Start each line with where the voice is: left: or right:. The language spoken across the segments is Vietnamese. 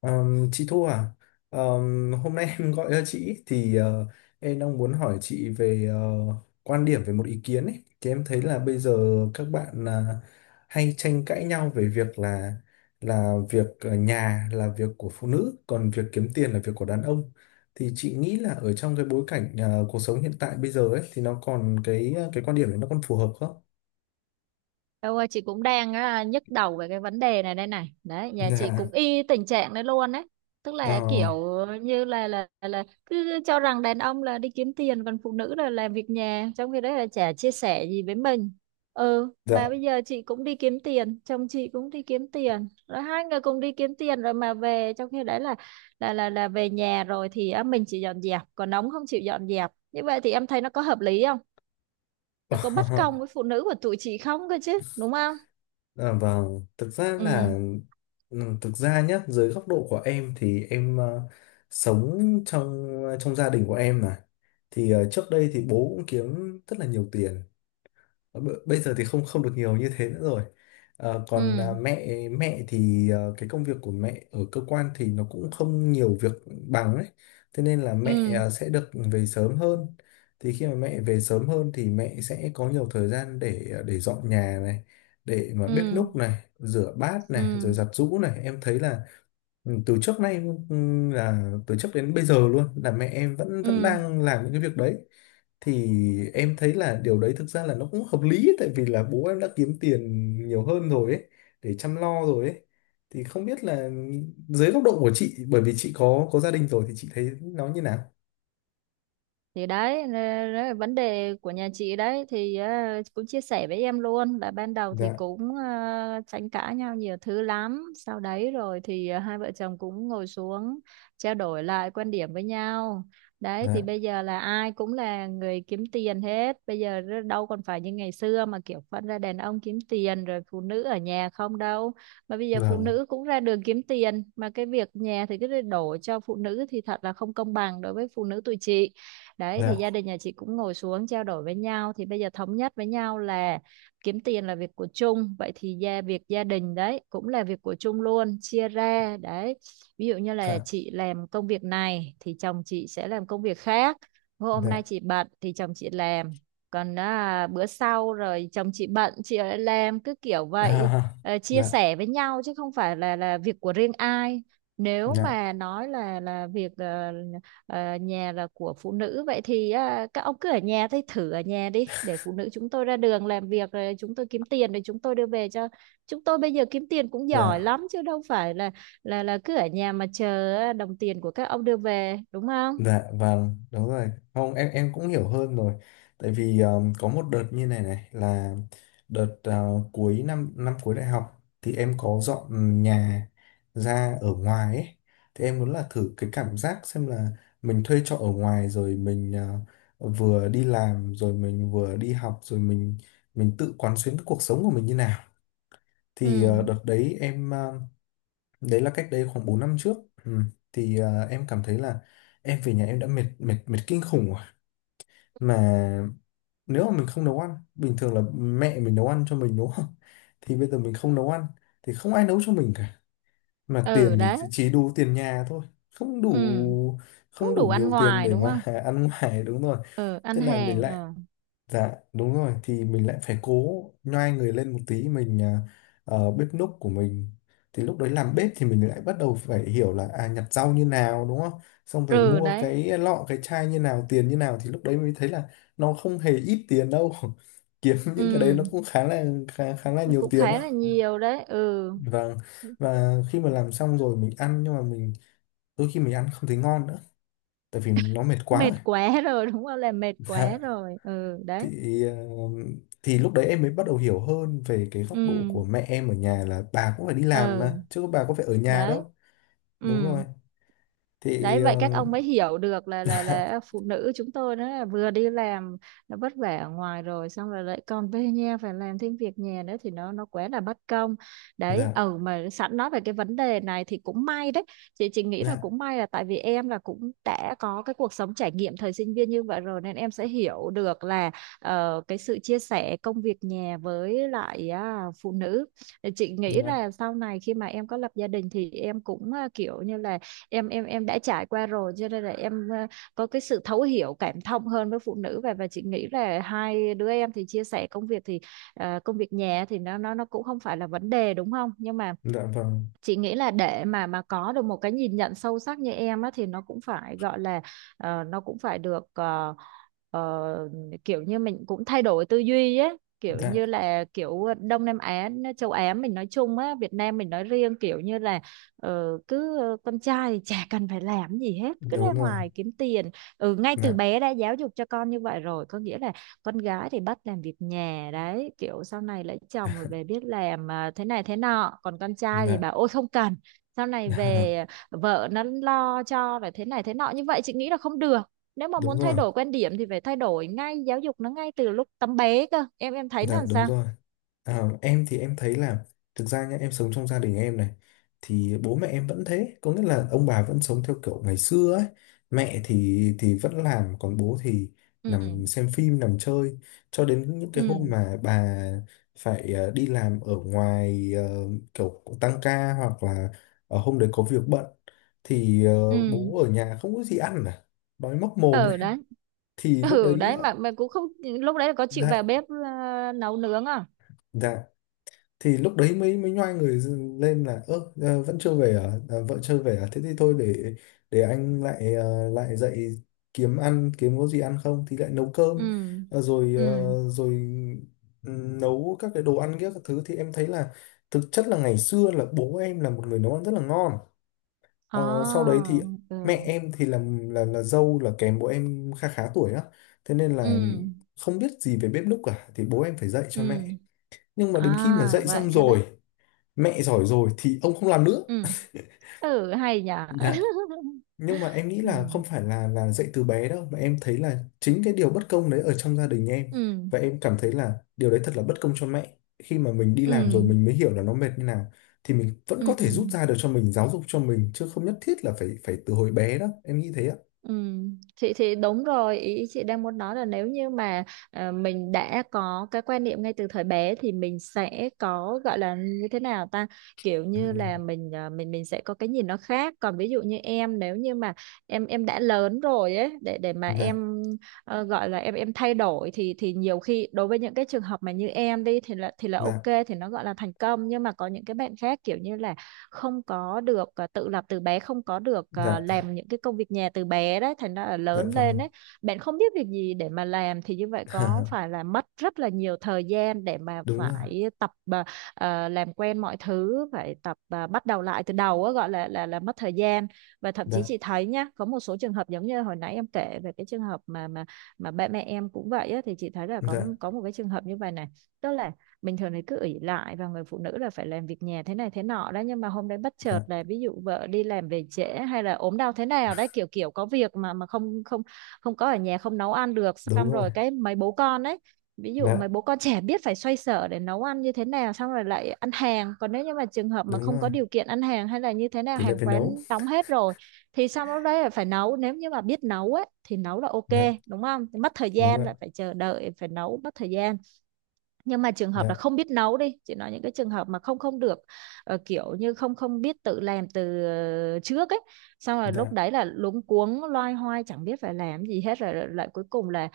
left: Chị Thu à, hôm nay em gọi cho chị thì em đang muốn hỏi chị về quan điểm về một ý kiến ấy. Thì em thấy là bây giờ các bạn là hay tranh cãi nhau về việc là việc ở nhà là việc của phụ nữ, còn việc kiếm tiền là việc của đàn ông. Thì chị nghĩ là ở trong cái bối cảnh cuộc sống hiện tại bây giờ ấy thì nó còn cái quan điểm đấy nó còn phù hợp không?
right: Đâu ơi, chị cũng đang nhức đầu về cái vấn đề này đây này. Đấy, nhà chị cũng y tình trạng đấy luôn đấy. Tức
left: Dạ,
right: là
left: ờ,
right: kiểu như là cứ cho rằng đàn ông là đi kiếm tiền còn phụ nữ là làm việc nhà, trong khi đấy là chả chia sẻ gì với mình. Ừ, mà
left: dạ.
right: bây giờ chị cũng đi kiếm tiền, chồng chị cũng đi kiếm tiền. Rồi hai người cùng đi kiếm tiền rồi mà về, trong khi đấy là là về nhà rồi thì mình chỉ dọn dẹp, còn ông không chịu dọn dẹp. Như vậy thì em thấy nó có hợp lý không? Nó có bất công với phụ nữ của tụi chị không cơ chứ, đúng không?
left: À, vâng,
right: Ừ.
left: thực ra nhá, dưới góc độ của em thì em sống trong gia đình của em mà. Thì trước đây thì bố cũng kiếm rất là nhiều tiền. Bây giờ thì không không được nhiều như thế nữa rồi. Còn
right: Ừ.
left: mẹ mẹ thì cái công việc của mẹ ở cơ quan thì nó cũng không nhiều việc bằng ấy, thế nên là mẹ
right: Ừ.
left: à, sẽ được về sớm hơn. Thì khi mà mẹ về sớm hơn thì mẹ sẽ có nhiều thời gian để dọn nhà này, để mà bếp
right: Ừ.
left: núc này, rửa bát này, rồi
right: Ừ.
left: giặt giũ này em thấy là Ừ, từ trước nay ừ, từ trước đến bây giờ luôn là mẹ em vẫn vẫn
right: Ừ.
left: đang làm những cái việc đấy. Thì em thấy là điều đấy thực ra là nó cũng hợp lý ấy, tại vì là bố em đã kiếm tiền nhiều hơn rồi ấy, để chăm lo rồi ấy, thì không biết là dưới góc độ của chị, bởi vì chị có gia đình rồi thì chị thấy nó như nào.
right: Thì đấy, nè, đấy là vấn đề của nhà chị đấy. Thì cũng chia sẻ với em luôn là ban đầu thì
left: Dạ,
right: cũng tranh cãi nhau nhiều thứ lắm, sau đấy rồi thì hai vợ chồng cũng ngồi xuống trao đổi lại quan điểm với nhau. Đấy, thì
left: dạ
right: bây giờ là ai cũng là người kiếm tiền hết bây giờ, đâu còn phải như ngày xưa mà kiểu phân ra đàn ông kiếm tiền rồi phụ nữ ở nhà không đâu, mà bây giờ phụ
left: vâng.
right: nữ cũng ra đường kiếm tiền mà cái việc nhà thì cứ đổ cho phụ nữ thì thật là không công bằng đối với phụ nữ tụi chị. Đấy, thì
left: Dạ,
right: gia đình nhà chị cũng ngồi xuống trao đổi với nhau thì bây giờ thống nhất với nhau là kiếm tiền là việc của chung, vậy thì việc gia đình đấy cũng là việc của chung luôn, chia ra đấy. Ví dụ như là
left: dạ,
right: chị làm công việc này thì chồng chị sẽ làm công việc khác, hôm nay
left: dạ,
right: chị bận thì chồng chị làm, còn bữa sau rồi chồng chị bận chị lại làm, cứ kiểu vậy.
left: à.
right: Ờ, chia
left: Dạ,
right: sẻ với nhau chứ không phải là việc của riêng ai. Nếu
left: dạ,
right: mà nói là việc nhà là của phụ nữ, vậy thì các ông cứ ở nhà thì thử ở nhà đi để phụ nữ chúng tôi ra đường làm việc rồi chúng tôi kiếm tiền rồi chúng tôi đưa về cho. Chúng tôi bây giờ kiếm tiền cũng giỏi
left: dạ.
right: lắm chứ đâu phải là là cứ ở nhà mà chờ đồng tiền của các ông đưa về đúng không.
left: Dạ vâng, đúng rồi. Không, em cũng hiểu hơn rồi. Tại vì có một đợt như này này là đợt cuối năm, năm cuối đại học thì em có dọn nhà ra ở ngoài ấy. Thì em muốn là thử cái cảm giác xem là mình thuê trọ ở ngoài rồi mình vừa đi làm rồi mình vừa đi học rồi mình tự quán xuyến cái cuộc sống của mình như nào.
right: Ừ.
left: Thì đợt đấy em, đấy là cách đây khoảng 4 năm trước. Ừ. thì em cảm thấy là em về nhà em đã mệt mệt mệt kinh khủng rồi, mà nếu mà mình không nấu ăn, bình thường là mẹ mình nấu ăn cho mình đúng không, thì bây giờ mình không nấu ăn thì không ai nấu cho mình cả, mà
right: Ừ
left: tiền
right: đấy.
left: thì chỉ đủ tiền nhà thôi, không
right: Ừ,
left: đủ
right: cũng
left: không đủ
right: đủ ăn
left: nhiều tiền
right: ngoài
left: để
right: đúng không.
left: mà ăn ngoài, đúng rồi.
right: Ừ, ăn
left: Thế là mình
right: hàng.
left: lại,
right: Ừ.
left: dạ đúng rồi, thì mình lại phải cố nhoai người lên một tí, mình bếp núc của mình, thì lúc đấy làm bếp thì mình lại bắt đầu phải hiểu là à, nhặt rau như nào đúng không, xong rồi
right: Ừ
left: mua
right: đấy.
left: cái lọ cái chai như nào, tiền như nào, thì lúc đấy mới thấy là nó không hề ít tiền đâu, kiếm
right: Ừ,
left: những cái đấy nó cũng khá là nhiều
right: cũng
left: tiền
right: khá
left: đó.
right: là nhiều đấy. Ừ,
left: Vâng. Và khi mà làm xong rồi mình ăn, nhưng mà mình đôi khi mình ăn không thấy ngon nữa, tại vì nó mệt
right: mệt
left: quá
right: quá rồi đúng không, là mệt
left: rồi.
right: quá rồi. Ừ đấy.
left: thì ờ, thì lúc đấy em mới bắt đầu hiểu hơn về cái
right: Ừ.
left: góc độ của mẹ em ở nhà, là bà cũng phải đi làm
right: Ừ
left: mà, chứ bà có phải ở nhà
right: đấy.
left: đâu. Đúng
right: Ừ.
left: rồi. thì
right: Đấy, vậy
left: ờ,
right: các ông mới hiểu được là là phụ nữ chúng tôi nó là vừa đi làm, nó vất vả ở ngoài rồi xong rồi lại còn về nhà phải làm thêm việc nhà nữa thì nó quá là bất công. Đấy,
left: dạ,
right: ừ, mà sẵn nói về cái vấn đề này thì cũng may đấy. Chị nghĩ là
left: dạ,
right: cũng may là tại vì em là cũng đã có cái cuộc sống trải nghiệm thời sinh viên như vậy rồi nên em sẽ hiểu được là cái sự chia sẻ công việc nhà với lại phụ nữ. Thì chị nghĩ
left: dạ.
right: là sau này khi mà em có lập gia đình thì em cũng kiểu như là em đã trải qua rồi cho nên là em có cái sự thấu hiểu cảm thông hơn với phụ nữ. Và chị nghĩ là hai đứa em thì chia sẻ công việc thì công việc nhà thì nó cũng không phải là vấn đề đúng không. Nhưng mà
left: Dạ vâng.
right: chị nghĩ là để mà có được một cái nhìn nhận sâu sắc như em á thì nó cũng phải gọi là nó cũng phải được ờ, kiểu như mình cũng thay đổi tư duy á, kiểu
left: Dạ,
right: như là kiểu Đông Nam Á, châu Á mình nói chung á, Việt Nam mình nói riêng, kiểu như là cứ con trai thì chả cần phải làm gì hết, cứ ra
left: đúng rồi.
right: ngoài kiếm tiền. Ừ, ngay từ
left: Dạ,
right: bé đã giáo dục cho con như vậy rồi, có nghĩa là con gái thì bắt làm việc nhà đấy, kiểu sau này lấy chồng rồi về biết làm thế này thế nọ, còn con trai thì
left: dạ.
right: bảo ôi không cần, sau này về
left: Dạ,
right: vợ nó lo cho rồi, thế này thế nọ. Như vậy chị nghĩ là không được. Nếu mà
left: đúng
right: muốn thay
left: rồi.
right: đổi quan điểm thì phải thay đổi ngay, giáo dục nó ngay từ lúc tấm bé cơ. Em thấy nó
left: Dạ,
right: làm
left: đúng
right: sao.
left: rồi. À, em thì em thấy là thực ra nhá, em sống trong gia đình em này thì bố mẹ em vẫn thế, có nghĩa là ông bà vẫn sống theo kiểu ngày xưa ấy. Mẹ thì vẫn làm, còn bố thì
right: Ừ.
left: nằm xem phim, nằm chơi cho đến những cái hôm
right: Ừ.
left: mà bà phải đi làm ở ngoài, kiểu tăng ca hoặc là hôm đấy có việc bận, thì
right: Ừ.
left: bố ở nhà không có gì ăn à, đói móc mồm đấy,
right: Ừ đấy.
left: thì lúc
right: Ừ
left: đấy
right: đấy, mà cũng không, lúc đấy là có chịu vào
left: dạ,
right: bếp nấu nướng à?
left: dạ, thì lúc đấy mới mới nhoai người lên là: ơ, vẫn chưa về à? À, vợ chưa về à, thế thì thôi, để anh lại, lại dậy kiếm ăn, kiếm có gì ăn không, thì lại nấu cơm.
right: Ừ.
left: Rồi,
right: Ừ.
left: rồi nấu các cái đồ ăn kia, các thứ thì em thấy là thực chất là ngày xưa là bố em là một người nấu ăn rất là ngon. Ờ, Sau
right: À.
left: đấy thì mẹ
right: Ừ.
left: em thì là dâu, là kém bố em khá khá tuổi á, thế nên
right: Ừ.
left: là không biết gì về bếp núc cả, thì bố em phải dạy cho mẹ.
right: Ừ.
left: Nhưng mà đến khi mà
right: À
left: dạy
right: vậy
left: xong
right: cơ đấy.
left: rồi, mẹ giỏi rồi thì ông không làm nữa.
right: Ừ. Ừ, hay nhỉ.
left: Đấy. Nhưng mà em nghĩ
right: Ừ.
left: là không phải là dạy từ bé đâu, mà em thấy là chính cái điều bất công đấy ở trong gia đình em,
right: Ừ.
left: và em cảm thấy là điều đấy thật là bất công cho mẹ. Khi mà mình đi làm
right: Ừ.
left: rồi mình mới hiểu là nó mệt như nào, thì mình vẫn có
right: Ừ. Ừ.
left: thể rút ra được cho mình, giáo dục cho mình, chứ không nhất thiết là phải phải từ hồi bé đâu, em nghĩ thế ạ.
right: Ừ, chị thì đúng rồi, ý chị đang muốn nói là nếu như mà mình đã có cái quan niệm ngay từ thời bé thì mình sẽ có gọi là như thế nào ta, kiểu như
left: Ừ.
right: là mình à, mình mình sẽ có cái nhìn nó khác. Còn ví dụ như em, nếu như mà em đã lớn rồi ấy, để mà
left: Dạ,
right: em gọi là em thay đổi thì nhiều khi đối với những cái trường hợp mà như em đi thì là là ok
left: dạ,
right: thì nó gọi là thành công, nhưng mà có những cái bạn khác kiểu như là không có được tự lập từ bé, không có được
left: dạ.
right: làm những cái công việc nhà từ bé đấy, thành ra là
left: Dạ
right: lớn lên
left: vâng.
right: đấy bạn không biết việc gì để mà làm thì như vậy có phải là mất rất là nhiều thời gian để mà
left: Đúng rồi.
right: phải tập làm quen mọi thứ, phải tập bắt đầu lại từ đầu á, gọi là là mất thời gian. Và thậm chí
left: Dạ,
right: chị thấy nhá, có một số trường hợp giống như hồi nãy em kể về cái trường hợp mà ba mẹ em cũng vậy á, thì chị thấy là có
left: dạ,
right: có một cái trường hợp như vậy này. Tức là bình thường thì cứ ỷ lại và người phụ nữ là phải làm việc nhà thế này thế nọ đó, nhưng mà hôm đấy bất chợt
left: dạ,
right: là ví dụ vợ đi làm về trễ hay là ốm đau thế nào đấy, kiểu kiểu có việc mà không không không có ở nhà, không nấu ăn được,
left: đúng
right: xong
left: rồi.
right: rồi cái mấy bố con đấy, ví dụ mấy
left: Dạ,
right: bố con trẻ biết phải xoay sở để nấu ăn như thế nào, xong rồi lại ăn hàng, còn nếu như mà trường hợp mà
left: đúng
right: không
left: rồi,
right: có điều kiện ăn hàng hay là như thế nào,
left: thì lại
right: hàng
left: phải
right: quán
left: nấu.
right: đóng hết rồi thì xong lúc đấy là phải nấu. Nếu như mà biết nấu ấy thì nấu là ok
left: Dạ,
right: đúng không. Thì mất thời
left: đúng
right: gian,
left: rồi.
right: lại phải chờ đợi, phải nấu mất thời gian. Nhưng mà trường hợp
left: Dạ,
right: là không biết nấu đi, chị nói những cái trường hợp mà không không được, kiểu như không không biết tự làm từ trước ấy, xong rồi lúc
left: dạ,
right: đấy là luống cuống loay hoay chẳng biết phải làm gì hết, rồi lại cuối cùng là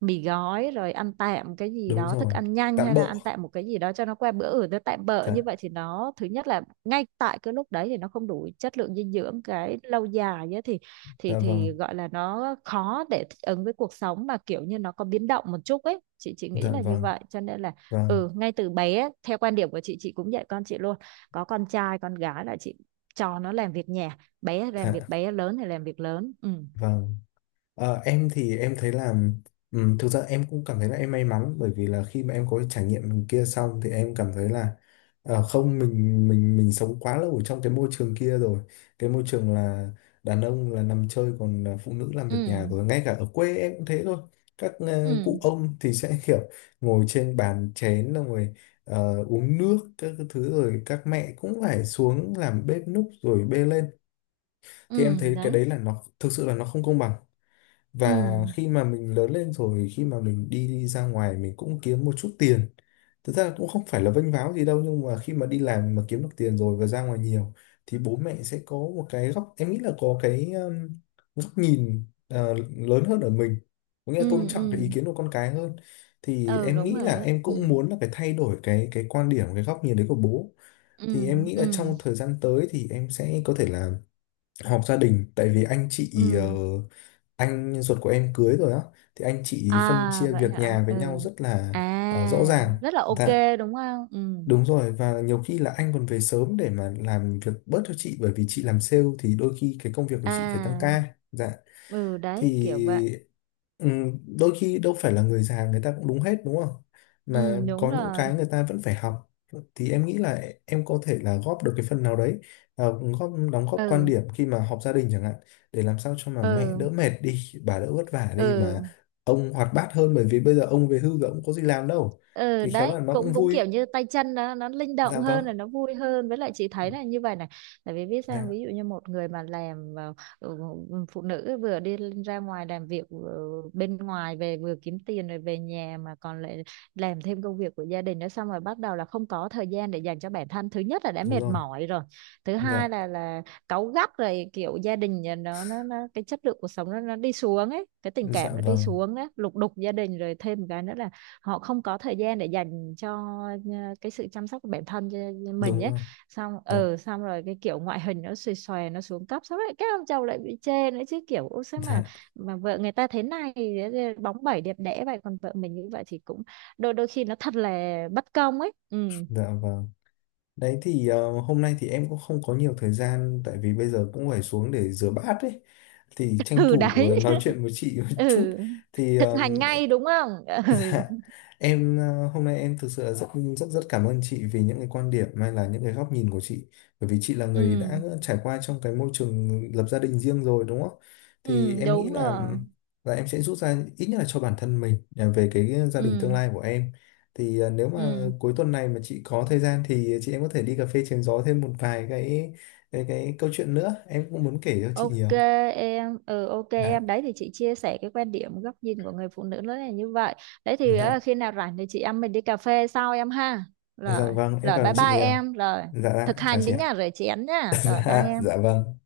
right: mì gói, rồi ăn tạm cái gì
left: đúng
right: đó, thức
left: rồi,
right: ăn nhanh
left: tạm
right: hay
left: bợ.
right: là ăn tạm một cái gì đó cho nó qua bữa ở, nó tạm bợ
left: Dạ,
right: như vậy thì nó thứ nhất là ngay tại cái lúc đấy thì nó không đủ chất lượng dinh dưỡng, cái lâu dài ấy, thì thì
left: dạ vâng.
right: thì gọi là nó khó để thích ứng với cuộc sống mà kiểu như nó có biến động một chút ấy. Chị nghĩ
left: Dạ
right: là như
left: vâng.
right: vậy cho nên là
left: Vâng.
right: ừ, ngay từ bé theo quan điểm của chị cũng dạy con chị luôn, có con trai con gái là chị cho nó làm việc nhà, bé làm việc
left: Dạ
right: bé, lớn thì làm việc lớn. Ừ.
left: vâng. Em thì em thấy là thực ra em cũng cảm thấy là em may mắn, bởi vì là khi mà em có cái trải nghiệm kia xong thì em cảm thấy là không, mình sống quá lâu ở trong cái môi trường kia rồi. Cái môi trường là đàn ông là nằm chơi, còn phụ nữ làm
right: Ừ.
left: việc nhà, rồi ngay cả ở quê em cũng thế thôi, các
right: Ừ.
left: cụ ông thì sẽ kiểu ngồi trên bàn chén, xong rồi uống nước các cái thứ, rồi các mẹ cũng phải xuống làm bếp núc rồi bê lên. Thì em
right: Ừ
left: thấy cái
right: đấy.
left: đấy là nó thực sự là nó không công bằng.
right: Ừ.
left: Và khi mà mình lớn lên rồi, khi mà mình đi ra ngoài mình cũng kiếm một chút tiền, thực ra cũng không phải là vênh váo gì đâu, nhưng mà khi mà đi làm mà kiếm được tiền rồi và ra ngoài nhiều, thì bố mẹ sẽ có một cái góc, em nghĩ là có cái góc nhìn lớn hơn ở mình, có nghĩa là tôn
right: Ừ.
left: trọng cái ý
right: Ừ.
left: kiến của con cái hơn. Thì
right: Ừ
left: em
right: đúng
left: nghĩ
right: rồi
left: là
right: đấy.
left: em
right: Ừ.
left: cũng muốn là phải thay đổi cái quan điểm, cái góc nhìn đấy của bố. Thì
right: Ừ.
left: em nghĩ là
right: Ừ.
left: trong thời gian tới thì em sẽ có thể là họp gia đình, tại vì
right: Ừ.
left: anh ruột của em cưới rồi á, thì anh chị phân
right: À
left: chia
right: vậy
left: việc
right: hả.
left: nhà với
right: Ừ.
left: nhau rất là rõ
right: À
left: ràng.
right: rất là ok
left: Dạ.
right: đúng không. Ừ.
left: Đúng rồi, và nhiều khi là anh còn về sớm để mà làm việc bớt cho chị, bởi vì chị làm sale thì đôi khi cái công việc của chị phải tăng
right: À.
left: ca. Dạ.
right: Ừ đấy, kiểu vậy.
left: Thì đôi khi đâu phải là người già người ta cũng đúng hết đúng không, mà
right: Ừ đúng
left: có những
right: rồi.
left: cái người ta vẫn phải học, thì em nghĩ là em có thể là góp được cái phần nào đấy, à, góp đóng góp quan
right: Ừ.
left: điểm khi mà họp gia đình chẳng hạn, để làm sao cho mà mẹ
right: Ừ.
left: đỡ mệt đi, bà đỡ vất vả đi, mà
right: Ừ.
left: ông hoạt bát hơn, bởi vì bây giờ ông về hưu rồi ông có gì làm đâu,
right: Ừ
left: thì khéo
right: đấy,
left: là nó cũng
right: cũng cũng
left: vui.
right: kiểu như tay chân nó linh động
left: Dạ
right: hơn
left: vâng.
right: là nó vui hơn, với lại chị thấy là như vậy này. Tại vì biết sao,
left: Dạ,
right: ví dụ như một người mà làm ừ, phụ nữ vừa đi ra ngoài làm việc bên ngoài về, vừa kiếm tiền rồi về nhà mà còn lại làm thêm công việc của gia đình nữa, xong rồi bắt đầu là không có thời gian để dành cho bản thân, thứ nhất là đã
left: đúng
right: mệt
left: rồi.
right: mỏi rồi, thứ hai
left: Dạ,
right: là cáu gắt rồi, kiểu gia đình nhà nó cái chất lượng cuộc sống nó đi xuống ấy, cái tình
left: dạ
right: cảm nó đi
left: vâng,
right: xuống á, lục đục gia đình. Rồi thêm một cái nữa là họ không có thời gian để dành cho cái sự chăm sóc của bản thân cho mình
left: đúng
right: ấy,
left: rồi.
right: xong
left: Dạ,
right: xong rồi cái kiểu ngoại hình nó xòe xòe nó xuống cấp, xong rồi các ông chồng lại bị chê nữa chứ, kiểu ô sao mà
left: dạ,
right: mà vợ người ta thế này bóng bẩy đẹp đẽ vậy, còn vợ mình như vậy, thì cũng đôi đôi khi nó thật là bất công ấy. Ừ.
left: dạ vâng. Đấy, thì hôm nay thì em cũng không có nhiều thời gian, tại vì bây giờ cũng phải xuống để rửa bát ấy, thì tranh
right: Ừ
left: thủ
right: đấy.
left: nói chuyện với chị một chút,
right: Ừ,
left: thì
right: thực
left: ờ,
right: hành ngay đúng không. Ừ.
left: dạ. Em hôm nay em thực sự là rất, rất rất cảm ơn chị vì những cái quan điểm hay là những cái góc nhìn của chị, bởi vì chị là
right: Ừ.
left: người đã trải qua trong cái môi trường lập gia đình riêng rồi đúng không? Thì
right: Ừ
left: em nghĩ
right: đúng
left: là
right: rồi.
left: là em sẽ rút ra ít nhất là cho bản thân mình về cái gia đình tương
right: Ừ.
left: lai của em. Thì nếu mà
right: Ừ.
left: cuối tuần này mà chị có thời gian thì chị em có thể đi cà phê chém gió thêm một vài cái câu chuyện nữa, em cũng muốn kể cho chị
right: Ok
left: nhiều.
right: em.
left: Dạ.
right: Đấy thì chị chia sẻ cái quan điểm góc nhìn của người phụ nữ nó là như vậy. Đấy thì
left: Dạ.
right: khi nào rảnh thì chị em mình đi cà phê sau em ha.
left: Dạ
right: Rồi,
left: vâng, em
right: rồi
left: cảm ơn
right: bye
left: chị
right: bye
left: nhiều.
right: em, rồi
left: Dạ,
right: thực
left: dạ, chào
right: hành
left: chị
right: đấy
left: ạ.
right: nha, rồi chị Ánh nha, rồi bye
left: Dạ, dạ
right: em.
left: vâng.